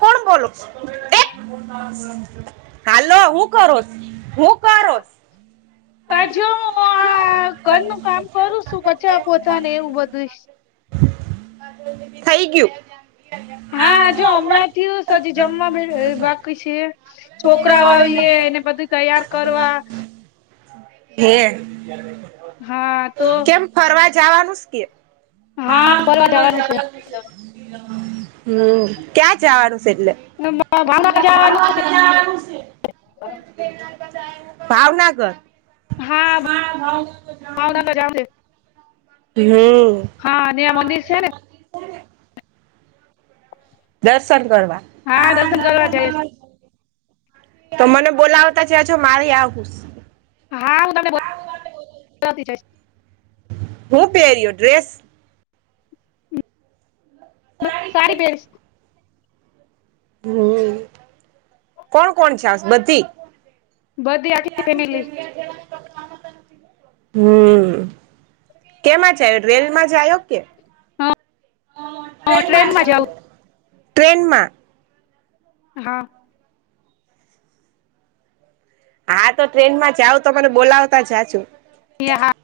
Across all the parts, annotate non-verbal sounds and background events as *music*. કોણ બોલો *unintelligible* હાલો હું કરો *unintelligible* હું કરોસ. *unintelligible* હું આ ઘરનું *unintelligible* કામ કરું છું *unintelligible* પોતા ને એવું બધુંશ થઈ ગયું. હા *unintelligible* જમવા બે બાકી છે. છોકરા આવીએ એને બધું તૈયાર કરવા. *unintelligible* હા તો. કેમ ફરવા જવાનું સે કે. હા ફરવા જવાનું. હમ્મ ક્યાં જવાનું છે એટલે? ભાવનગર જવાનું મામા ને ત્યાં. ભાવનગર. હા મા ભાવ તો જવાનું છે. હમ્મ. હા મનીર છે ને દર્શન કરવા. હા દર્શન કરવા. તો મને બોલાવતા છેછો મારી આવું હા હું તમને બોલાવીશ. હું પહેર્યો ડ્રેસ. હ સારી પેહની. હમ્મ કોણ કોણ છે બધી. બધી આખી ફેમિલી બધ ફ હમ્મ કેમાં જ્યો રેલમાં જ આવ્યો કે. હા ટ્રેનમાં જાઉં ટ્રેનમાં. હા. હા તો ટ્રેનમાં જાવ તો મને બોલાવતા જા જો. હા હા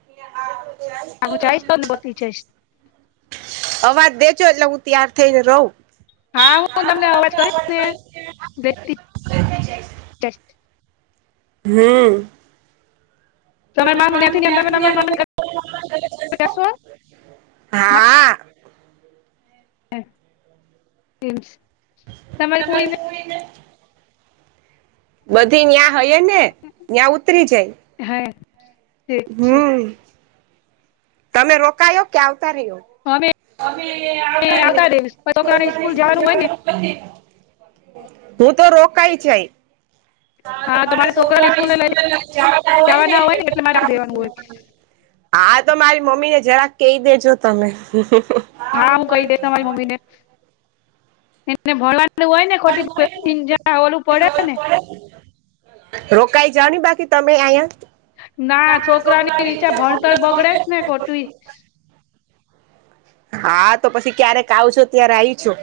હું જઈશ તો બધી જઈશ અવાજ દેજો એટલે હું ત્યાર થઈને રહું. હા હું તમને અવાજ કરીશને. *inaudible* હમ્મ. તમે માથી તમે તમા શું. હા હ એમ. તમારે કોઈને બધી ન્યાં હય ને ત્યાં ઉતરી જાય. હા છે. હમ તમે રોકાયો કે આવતા રહ્યો. અમે અમે રહીશ પણ આવતા છોકરાને સ્કૂલ જવાનું હોય ને રહ્યા. હું તો રોકાાય છે. હા તો મારે છોકરા ને સ્કૂલ એ લઈ જવાના હોય ને એટલે હું આવી જાવ. હા તો મારી મમ્મી ને જરાક કહી દેજો તમે. હા હું કહી દઇશ. બને ને ભોલા હોય ને ખોટી જ ઓલું પડે ને. રોકાઈ જાઓ ને બાકી તમે ના અહીયા. છોકરાની નીચે ભણતર બગડેસ ને *inaudible* ખોટું હા તો પછી ક્યારેક આવ છો ત્યારે આવી શું.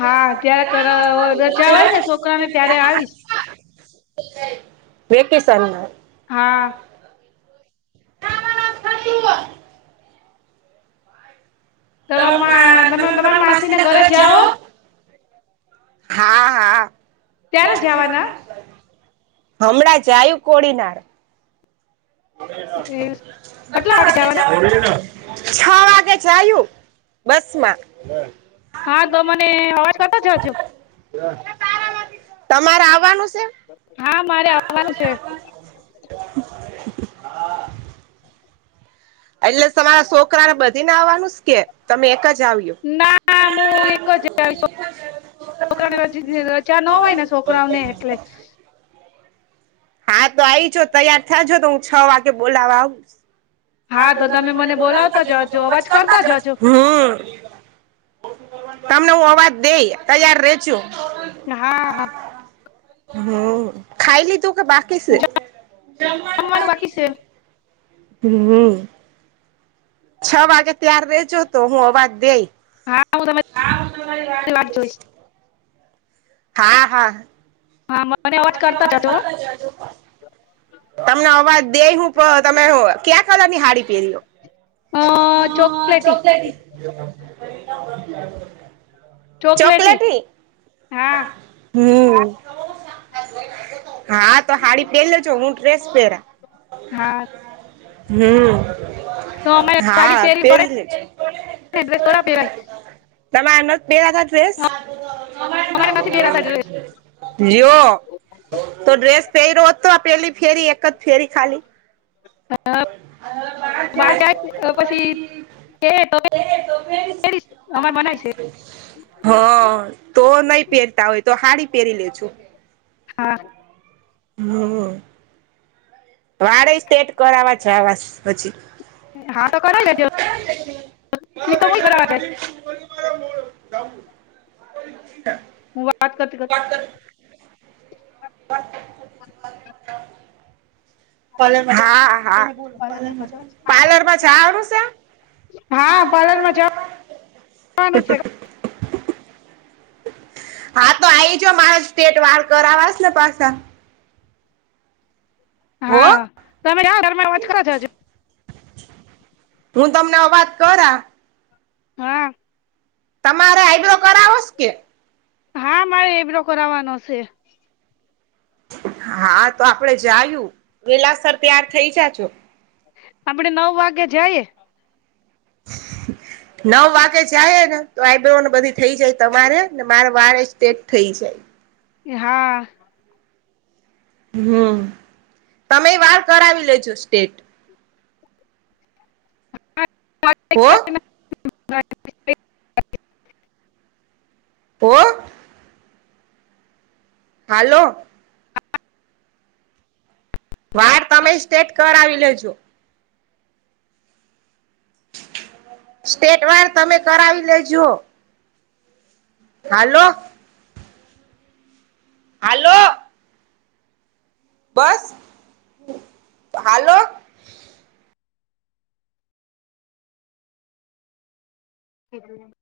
હા ત્યારે રજા હોય ને છોકરાને ત્યારે આવીશ. વેકેશનમાં હા. તમા તમે તમારી માસી ને ઘરે જાઓ? હા હા. કયારે જવાના? હમણાં જયું કોડીનાર. એ કેટલા વાગે જવાના *inaudible* છ વાગે જાયું બસમાં. હા તો મને અવાજ કરતા જા જો તમારે આવવાનું છે? હા મારે આવવાનું છે. *inaudible* એટલે તમારા છોકરા ને બધીને આવવાનું કે તમે એક જ આવ્યું? ના હું એક જ છુ. છોકરાને રજા ન હોય ને છોકરાઓને એટલે. હા તો આવીઈજો તૈયાર થજો તો હું છ વાગે બોલાવા આવું. હા તો તમે મને બોલાવતા જજો અવાજ *inaudible* કરતા જજો હ. તમને હું અવાજ દે તૈયાર રેજો. હા હા. હમ ખાઈ લીધું કે બાકી છે? જમવાનું બાકી છે હમ. છ વાગે ત્યાર રજો તો હું અવાજ દેય. *inaudible* તમારી વાટ જોઈશ *inaudible* હા હા. હા મને અવાજ કરતા જજો તમને અવાજ દે હું તમે ક્યાં કલરની હાડી પહેરીઓ. અ ચોકલેટી *inaudible* ચોકલેટી હા. હમ. હા તો હાડી પેરી લેજો હું ડ્રેસ પહેરા. હા હમ તો અમારે સાડી હા તેરી પર પહેરી લેજો ડ્રેસ થોડી પહેરાય તમારે નથી દેવા અમારે નથી પહેરાતા ડ્રેસ *inaudible* જો. તો ડ્રેસ પહેરયો તો પેલી ફેરી એક જ ફેરી ખાલી. બહાર જાય પછી *inaudible* *unintelligible* હા તો નઈ પહેરતા હોય તો હાડી પહેરી લે જો. હા હમ. વાળે સ્ટેટ કરવા છે આવા પછી. *unintelligible* હું વાત કર *inaudible* *inaudible* *inaudible* હા હા પાર્લરમાં છે. આવું છે? હા પાર્લર માં જાવ *unintelligible* હા તો આઈજ મારા સ્ટેટ વાળ કરવાસ ને પાછા હો હા તમે આવો વોચ કરાવી જાજો હું તમને અવાજ કર આ હા તમારે આઈબ્રો કરાવોસ કે હા મારે એ બલોો કરાવવાનો છે. હા તો આપડે જયું વેલાસર ત્યાર થઇ જાજો આપડ નવ વાગ્યા જએ નવ વાગ્ય જાય ને તો આઈબને બધી થઈ જાય તમારે ને મારે વાર સ્ટેટ થઈ જાય હા હમ્મ તમે વાળ કરાવી લેજો સ્ટેટ ઓ પો હાલો વાર તમે સ્ટેટ કર આવી લેજો સ્ટેટ વાર તમે કરાવી લેજો હાલો હાલો બસ હાલો હમ્મ